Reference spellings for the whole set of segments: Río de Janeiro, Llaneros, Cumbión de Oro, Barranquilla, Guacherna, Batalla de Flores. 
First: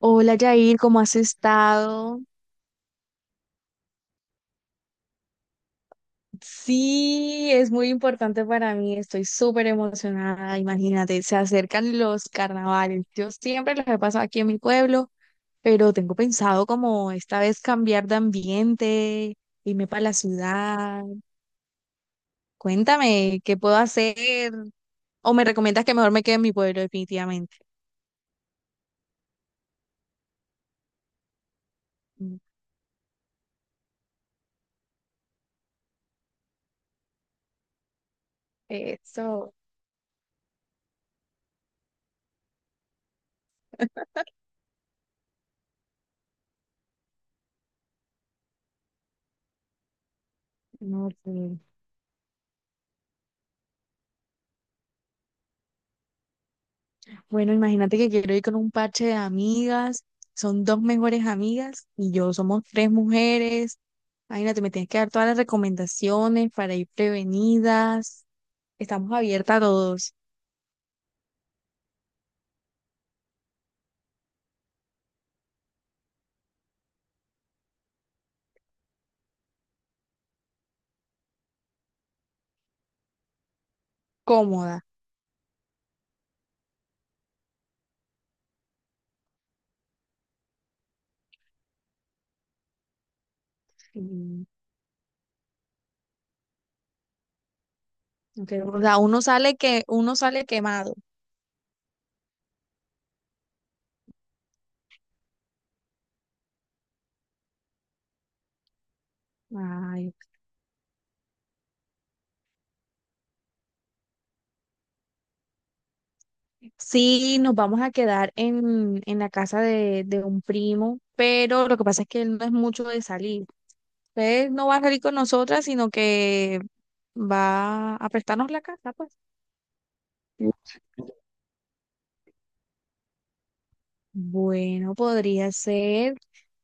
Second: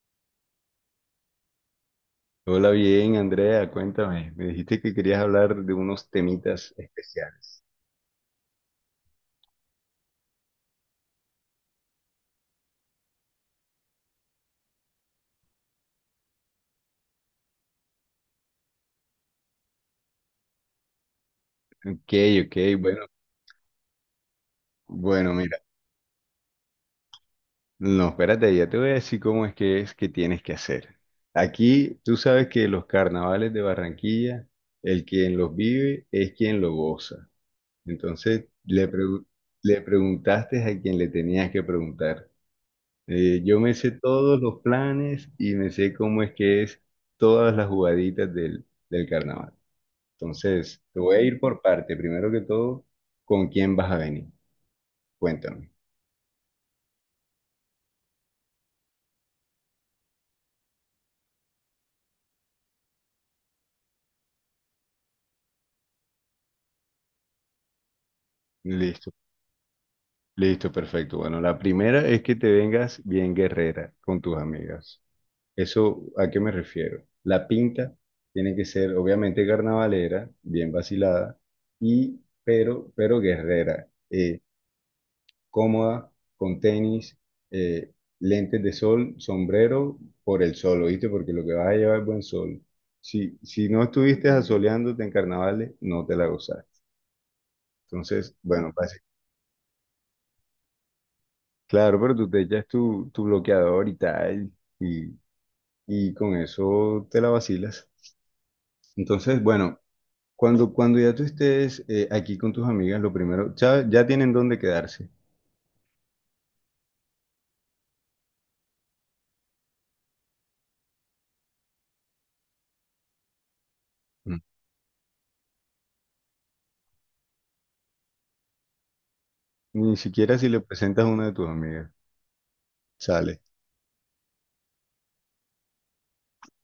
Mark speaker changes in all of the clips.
Speaker 1: Hola Yair, ¿cómo has estado?
Speaker 2: Hola, bien, Andrea, cuéntame. Me dijiste que querías hablar de unos temitas
Speaker 1: Sí,
Speaker 2: especiales.
Speaker 1: es muy importante para mí, estoy súper emocionada, imagínate, se acercan los carnavales. Yo siempre los he pasado aquí en mi pueblo, pero tengo pensado como esta vez cambiar de ambiente, irme para la ciudad.
Speaker 2: Ok, ok, bueno,
Speaker 1: Cuéntame, ¿qué puedo hacer?
Speaker 2: bueno,
Speaker 1: ¿O me
Speaker 2: mira.
Speaker 1: recomiendas que mejor me quede en mi pueblo definitivamente?
Speaker 2: No, espérate, ya te voy a decir cómo es que tienes que hacer. Aquí tú sabes que los carnavales de Barranquilla, el quien los vive es quien los goza. Entonces,
Speaker 1: Eso,
Speaker 2: le preguntaste a quien le tenías que preguntar. Yo me sé todos los planes y me sé cómo es que es todas las jugaditas del carnaval. Entonces, te
Speaker 1: no
Speaker 2: voy a ir
Speaker 1: sé.
Speaker 2: por parte. Primero que todo, ¿con quién vas a venir? Cuéntame.
Speaker 1: Bueno, imagínate que quiero ir con un parche de amigas, son dos mejores amigas y yo somos tres mujeres. Imagínate, me tienes que dar todas las recomendaciones para ir prevenidas.
Speaker 2: Listo,
Speaker 1: Estamos abiertas a todos,
Speaker 2: listo, perfecto. Bueno, la primera es que te vengas bien guerrera con tus amigas. ¿Eso a qué me refiero? La pinta tiene que ser obviamente carnavalera, bien vacilada, y pero guerrera.
Speaker 1: cómoda.
Speaker 2: Cómoda, con tenis, eh, lentes de sol, sombrero por el sol, ¿oíste? Porque lo que vas a llevar es buen sol. Si, si no estuviste
Speaker 1: Mm,
Speaker 2: asoleándote en carnavales, no te la gozaste. Entonces,
Speaker 1: entonces,
Speaker 2: bueno,
Speaker 1: o sea, uno sale que uno sale quemado.
Speaker 2: claro, pero tú te echas tu bloqueador y tal, y, y con eso te la vacilas. Entonces, bueno,
Speaker 1: Ay, ok.
Speaker 2: cuando ya tú estés aquí con tus amigas, lo primero, ya, ya tienen dónde quedarse.
Speaker 1: Sí, nos vamos a quedar en la casa de un primo, pero lo que pasa es que él no es mucho de salir.
Speaker 2: Mm.
Speaker 1: Usted no va a salir con nosotras, sino que va a prestarnos la casa, pues.
Speaker 2: Ni siquiera si le presentas a una de tus amigas, sale.
Speaker 1: Bueno, podría ser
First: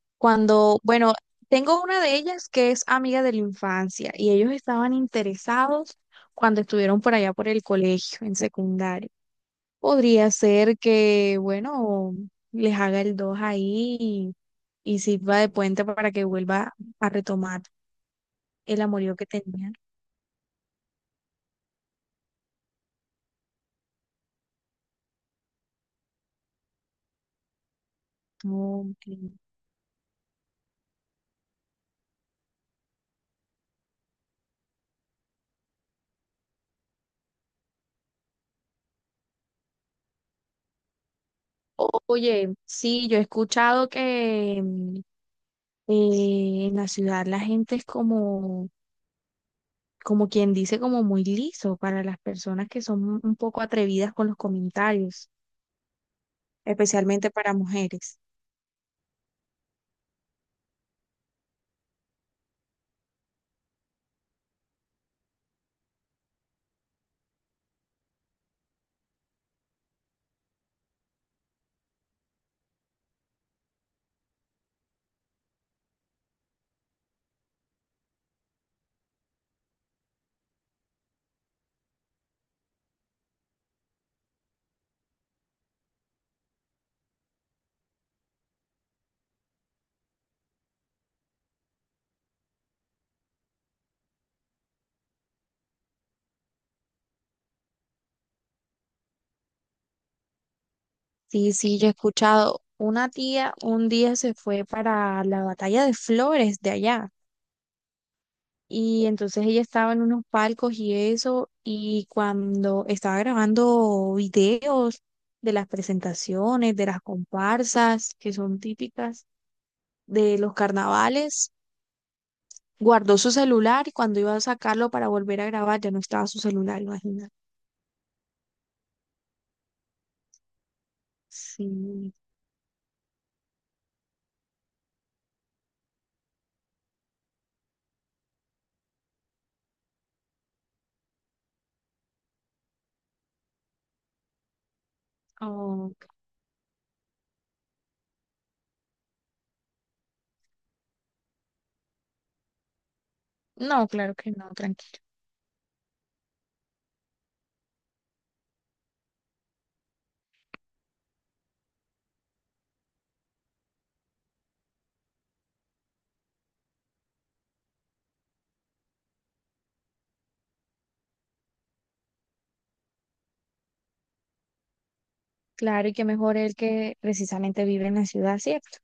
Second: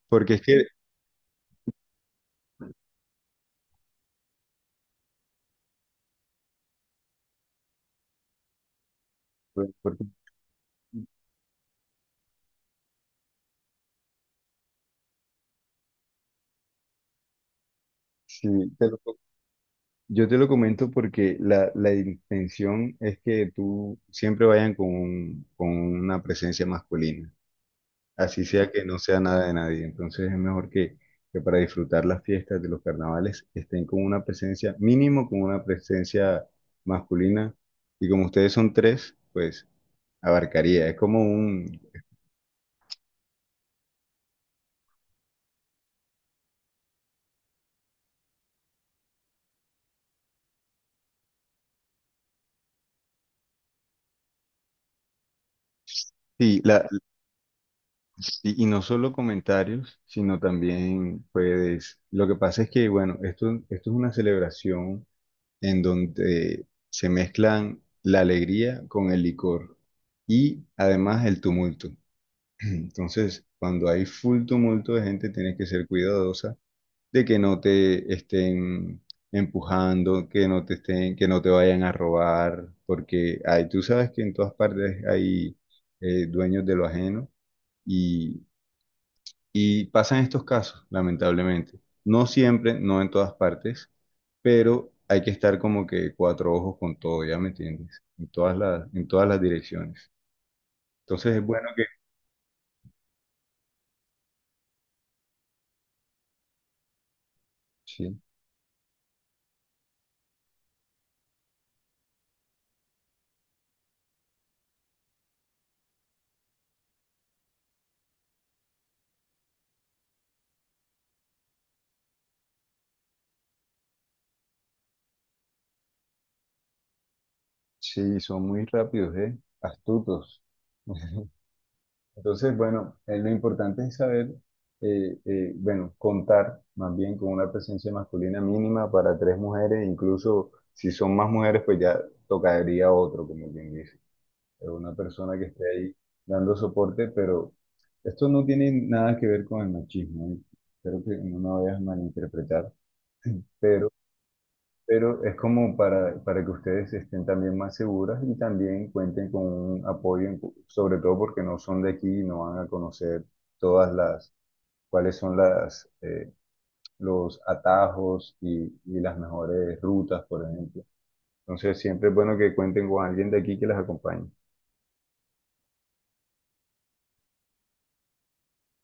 Speaker 2: Porque es
Speaker 1: cuando, bueno, tengo una de ellas que es amiga de la infancia y ellos estaban interesados cuando estuvieron por allá por el colegio, en secundaria.
Speaker 2: que,
Speaker 1: Podría ser que, bueno, les haga el 2 ahí y sirva de puente para que vuelva a retomar
Speaker 2: sí,
Speaker 1: el
Speaker 2: te lo
Speaker 1: amorío
Speaker 2: co-
Speaker 1: que tenían.
Speaker 2: yo te lo comento porque la intención es que tú siempre vayan con, con una presencia masculina, así sea que no
Speaker 1: Ok.
Speaker 2: sea nada de nadie. Entonces es mejor que para disfrutar las fiestas de los carnavales estén con una presencia, mínimo con una presencia masculina. Y como ustedes son tres, pues abarcaría. Es como un...
Speaker 1: Oye, sí, yo he escuchado que en la ciudad la gente es como, como quien dice, como muy liso para las personas que son un poco atrevidas con los comentarios,
Speaker 2: Sí, la,
Speaker 1: especialmente para mujeres.
Speaker 2: y no solo comentarios, sino también, pues, lo que pasa es que, bueno, esto es una celebración en donde se mezclan la alegría con el licor y además el tumulto. Entonces, cuando hay full tumulto de gente, tienes que ser cuidadosa de que no te estén empujando, que no te estén, que no te vayan a robar, porque hay, tú sabes que en todas partes hay dueños de lo ajeno y y pasan estos casos, lamentablemente. No siempre, no en todas partes, pero hay que estar como que cuatro ojos con todo, ¿ya me entiendes? En todas las direcciones. Entonces es
Speaker 1: Sí,
Speaker 2: bueno
Speaker 1: sí,
Speaker 2: que...
Speaker 1: yo he escuchado, una tía un día se fue para la Batalla de Flores de allá.
Speaker 2: Sí,
Speaker 1: Y entonces ella estaba en unos palcos y eso, y cuando estaba grabando videos de las presentaciones, de las comparsas, que son típicas de los carnavales, guardó su celular y cuando iba a sacarlo para volver a grabar ya no estaba su celular, imagínate.
Speaker 2: sí, son muy rápidos, ¿eh? Astutos.
Speaker 1: Sí.
Speaker 2: Entonces, bueno, lo importante es saber, bueno, contar más bien con una presencia masculina mínima para tres mujeres, incluso si son más mujeres, pues ya tocaría otro, como quien dice. Una persona que esté
Speaker 1: Oh,
Speaker 2: ahí dando soporte, pero esto no tiene nada que ver con el machismo, ¿eh? Espero que no me vayas a malinterpretar,
Speaker 1: no,
Speaker 2: pero,
Speaker 1: claro que no, tranqui.
Speaker 2: pero es como para que ustedes estén también más seguras y también cuenten con un apoyo, sobre todo porque no son de aquí y no van a conocer todas las, cuáles son las, los atajos y las mejores rutas, por ejemplo. Entonces siempre es bueno que cuenten con alguien de aquí que las acompañe.
Speaker 1: Claro, ¿y que mejor el que precisamente vive en la ciudad, cierto?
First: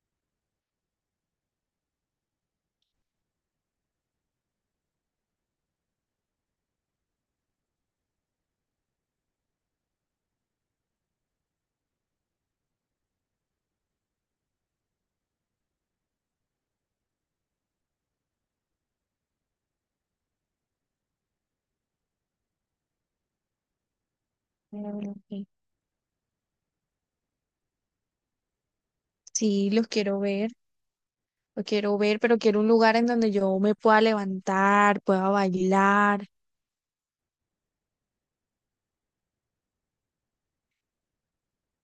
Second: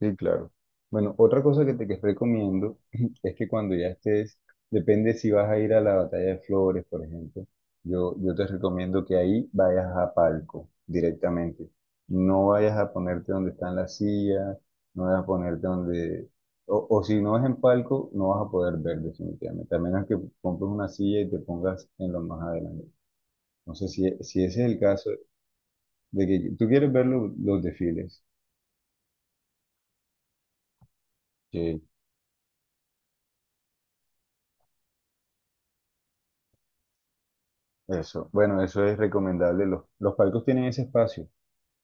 Speaker 2: Sí, claro. Bueno, otra cosa que te que recomiendo es que cuando ya estés, depende si vas a ir a la Batalla de Flores, por ejemplo, yo te recomiendo que ahí vayas a palco directamente. No vayas a ponerte donde están las sillas, no vayas a ponerte donde... O, o si no es en palco, no vas a poder ver definitivamente, a menos que compres una silla y te pongas en lo más adelante. No sé si, si ese es el
Speaker 1: Claro,
Speaker 2: caso
Speaker 1: ok.
Speaker 2: de que tú quieres ver los desfiles.
Speaker 1: Sí, los quiero ver. Lo quiero ver, pero quiero un lugar en donde yo me pueda levantar, pueda bailar.
Speaker 2: Eso, bueno, eso es recomendable. Los palcos tienen ese espacio.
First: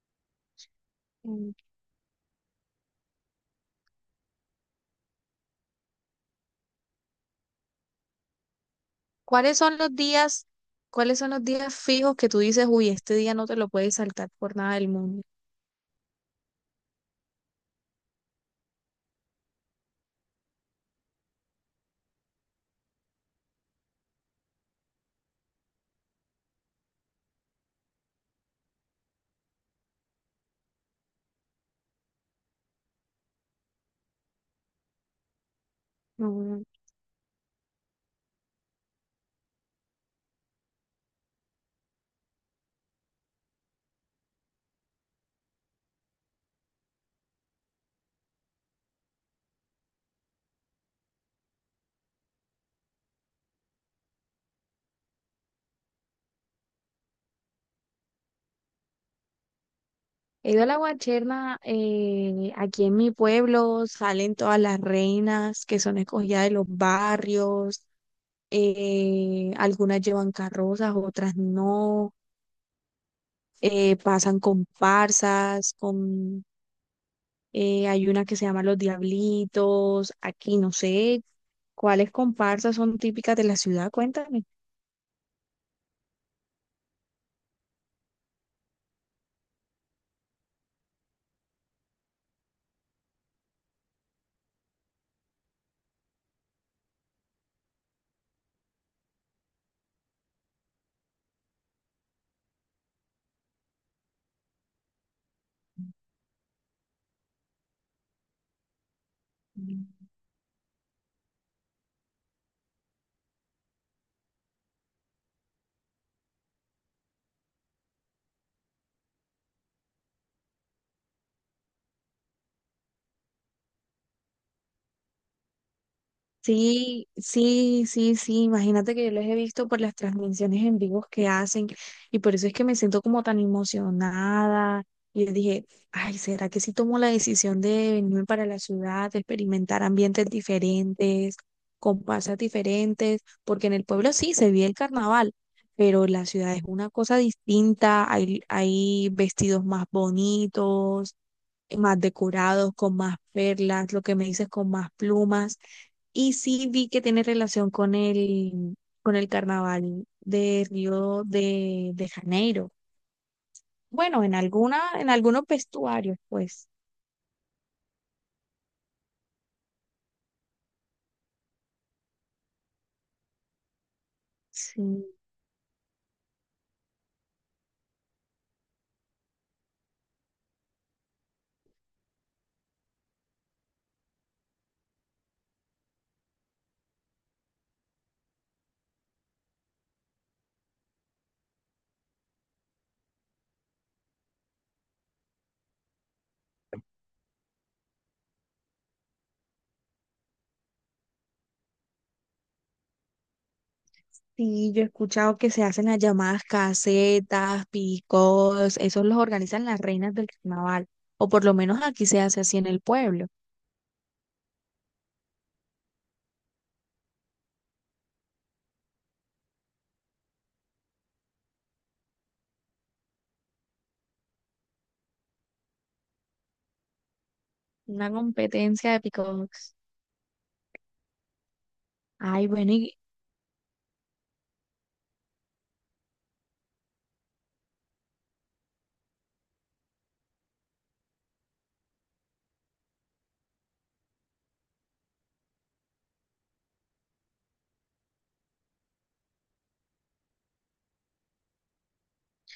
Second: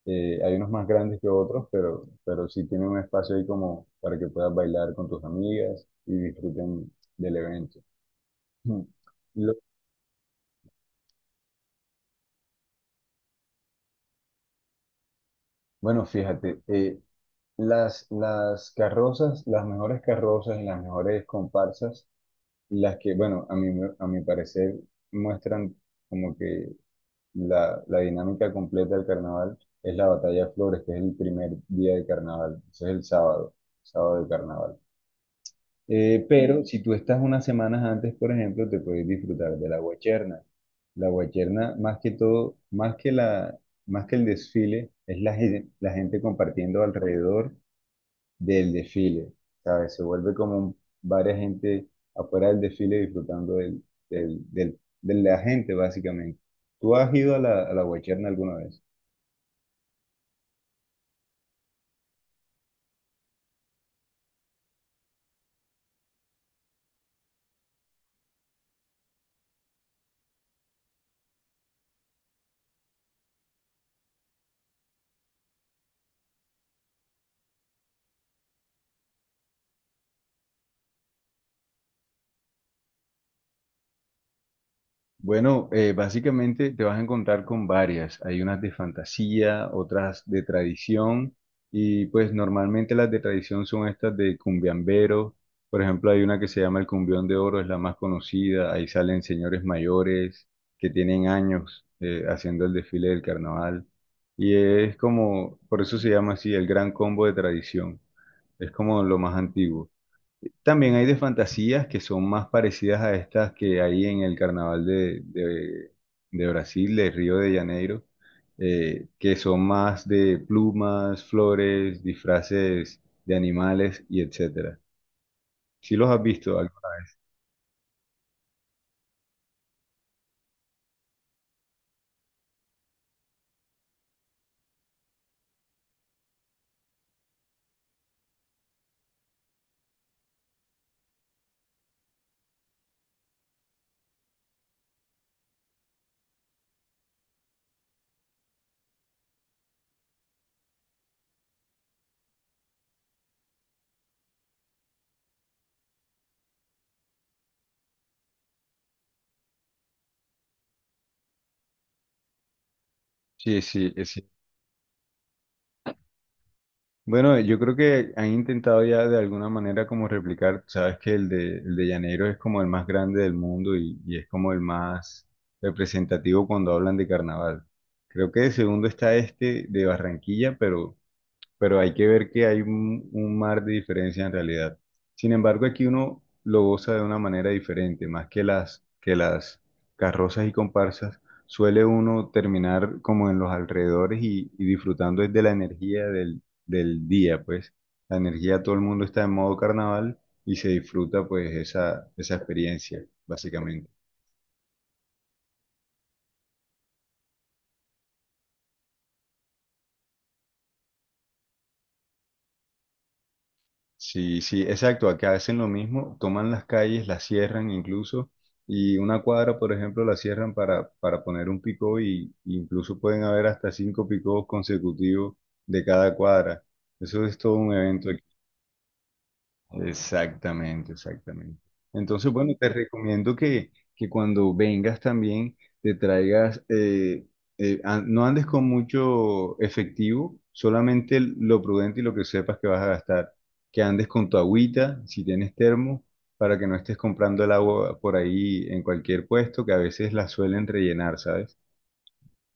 Speaker 2: Hay unos más grandes que
Speaker 1: Mm,
Speaker 2: otros, pero sí tienen un espacio ahí como para que puedas bailar con tus amigas y disfruten del evento. Mm. Lo-
Speaker 1: ¿cuáles son los días, cuáles son los días fijos que tú dices, uy, este día no te lo puedes saltar por nada del mundo?
Speaker 2: bueno, fíjate, las carrozas, las mejores carrozas y las mejores comparsas, las que, bueno, a mi parecer muestran como que la dinámica completa del carnaval es la batalla de flores, que es el primer día de carnaval, ese es el sábado, sábado de carnaval.
Speaker 1: Mm,
Speaker 2: Pero si tú estás unas semanas antes, por ejemplo, te puedes disfrutar de la guacherna. La guacherna, más que todo, más que la, más que el desfile, es la, la gente compartiendo alrededor del desfile, ¿sabes? Se vuelve como varias gente afuera del desfile disfrutando del, de la gente, básicamente. ¿Tú has ido a la Guacherna alguna vez?
Speaker 1: he ido a la Guacherna, aquí en mi pueblo salen todas las reinas que son escogidas de los barrios, algunas llevan carrozas, otras no, pasan comparsas, con hay una que se llama Los Diablitos, aquí no sé cuáles comparsas son típicas de la ciudad, cuéntame.
Speaker 2: Bueno, básicamente te vas a encontrar con varias. Hay unas de fantasía, otras de tradición y pues normalmente las de tradición son estas de cumbiambero. Por ejemplo, hay una que se llama el Cumbión de Oro, es la más conocida. Ahí salen señores mayores que tienen años haciendo el desfile del carnaval. Y es como, por eso se llama así, el gran combo de tradición. Es como lo más antiguo. También hay de fantasías que son más parecidas a estas que hay en el carnaval de, de Brasil, de Río de Janeiro, que son más de plumas, flores, disfraces de animales y etcétera. ¿Sí los has visto? ¿Algo?
Speaker 1: Sí, sí, sí, sí, imagínate que yo los he visto por las transmisiones en vivos que hacen y por eso es que me siento como tan emocionada. Y yo dije, ay, ¿será que si tomo la decisión de venirme para la ciudad, de experimentar ambientes diferentes, con pasas diferentes? Porque en el pueblo sí se vive el carnaval, pero la ciudad es una cosa distinta, hay vestidos más bonitos, más decorados, con más perlas, lo que me dices, con más plumas. Y sí vi que tiene relación con el carnaval de Río de Janeiro.
Speaker 2: Sí, sí,
Speaker 1: Bueno,
Speaker 2: sí,
Speaker 1: en alguna, en algunos vestuarios, pues.
Speaker 2: bueno, yo creo que han intentado ya de alguna manera como replicar, sabes que el de Llaneros es como el más grande del mundo y es como el
Speaker 1: Sí,
Speaker 2: más representativo cuando hablan de carnaval. Creo que de segundo está este de Barranquilla, pero hay que ver que hay un mar de diferencia en realidad. Sin embargo, aquí uno lo goza de una manera diferente, más que las carrozas y comparsas, suele uno terminar como en los alrededores y disfrutando es de la energía del, del día, pues la energía, todo el mundo está en modo carnaval y se disfruta pues esa experiencia, básicamente.
Speaker 1: sí, yo he escuchado que se hacen las llamadas casetas, picos, esos los organizan las reinas del carnaval. O por lo menos aquí se hace así en el pueblo.
Speaker 2: Sí, sí, exacto. Acá hacen lo mismo, toman las calles, las cierran incluso, y una cuadra, por ejemplo, la cierran para poner un picó y incluso pueden haber hasta cinco picos consecutivos de cada cuadra. Eso es todo un evento.
Speaker 1: Una competencia de picos.
Speaker 2: Exactamente, exactamente. Entonces,
Speaker 1: Ay,
Speaker 2: bueno, te
Speaker 1: bueno, y
Speaker 2: recomiendo que cuando vengas también te traigas, no andes con mucho efectivo, solamente lo prudente y lo que sepas que vas a gastar. Que andes con tu agüita, si tienes termo, para que no estés comprando el agua por ahí en cualquier puesto, que a veces la suelen rellenar, ¿sabes?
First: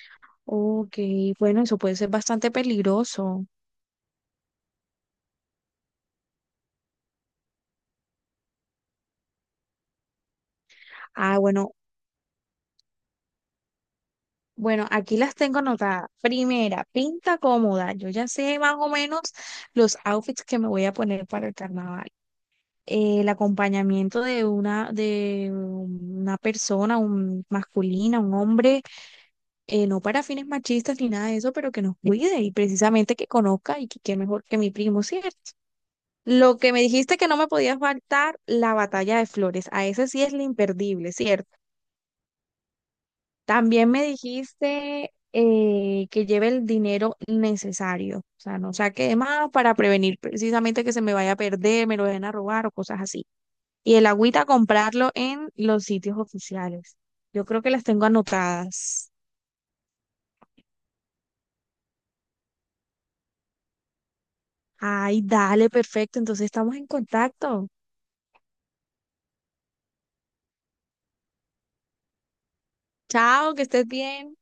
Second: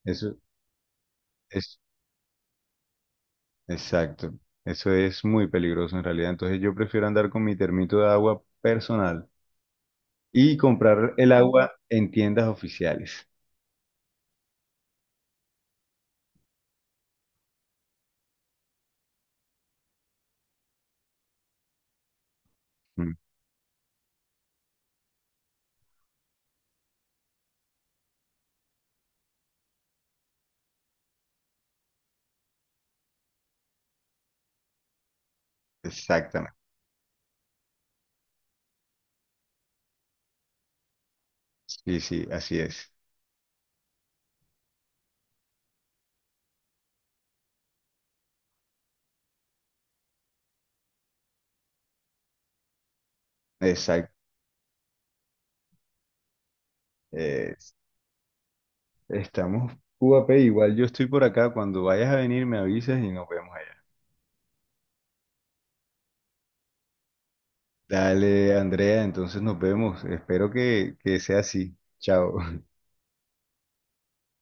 Speaker 2: Eso
Speaker 1: ok, bueno,
Speaker 2: es,
Speaker 1: eso puede ser bastante peligroso.
Speaker 2: exacto. Eso es muy peligroso en realidad. Entonces yo prefiero andar con mi termito de agua personal. Y comprar el
Speaker 1: Ah,
Speaker 2: agua
Speaker 1: bueno,
Speaker 2: en tiendas oficiales.
Speaker 1: bueno, aquí las tengo anotadas. Primera, pinta cómoda. Yo ya sé más o menos los outfits que me voy a poner para el carnaval.
Speaker 2: Mm.
Speaker 1: El acompañamiento de una persona, un masculina, un hombre, no para fines machistas ni nada de eso, pero que nos cuide y precisamente que conozca, ¿y que qué mejor que mi primo, cierto?
Speaker 2: Exactamente.
Speaker 1: Lo que me dijiste que no me podía faltar, la Batalla de Flores. A ese sí es lo imperdible, ¿cierto?
Speaker 2: Sí, sí, así es.
Speaker 1: También me dijiste que lleve el dinero necesario, o sea, no saque de más para prevenir precisamente que se me vaya a perder, me lo vayan a robar o cosas así. Y el
Speaker 2: Exacto.
Speaker 1: agüita comprarlo en los sitios oficiales. Yo creo que
Speaker 2: Es-
Speaker 1: las tengo anotadas.
Speaker 2: estamos Cubape, igual yo estoy por acá. Cuando vayas a venir me avisas y nos vemos allá.
Speaker 1: Ay, dale, perfecto. Entonces estamos en contacto.
Speaker 2: Dale, Andrea, entonces nos vemos. Espero que sea así. Chao.
Speaker 1: Chao, que estés bien.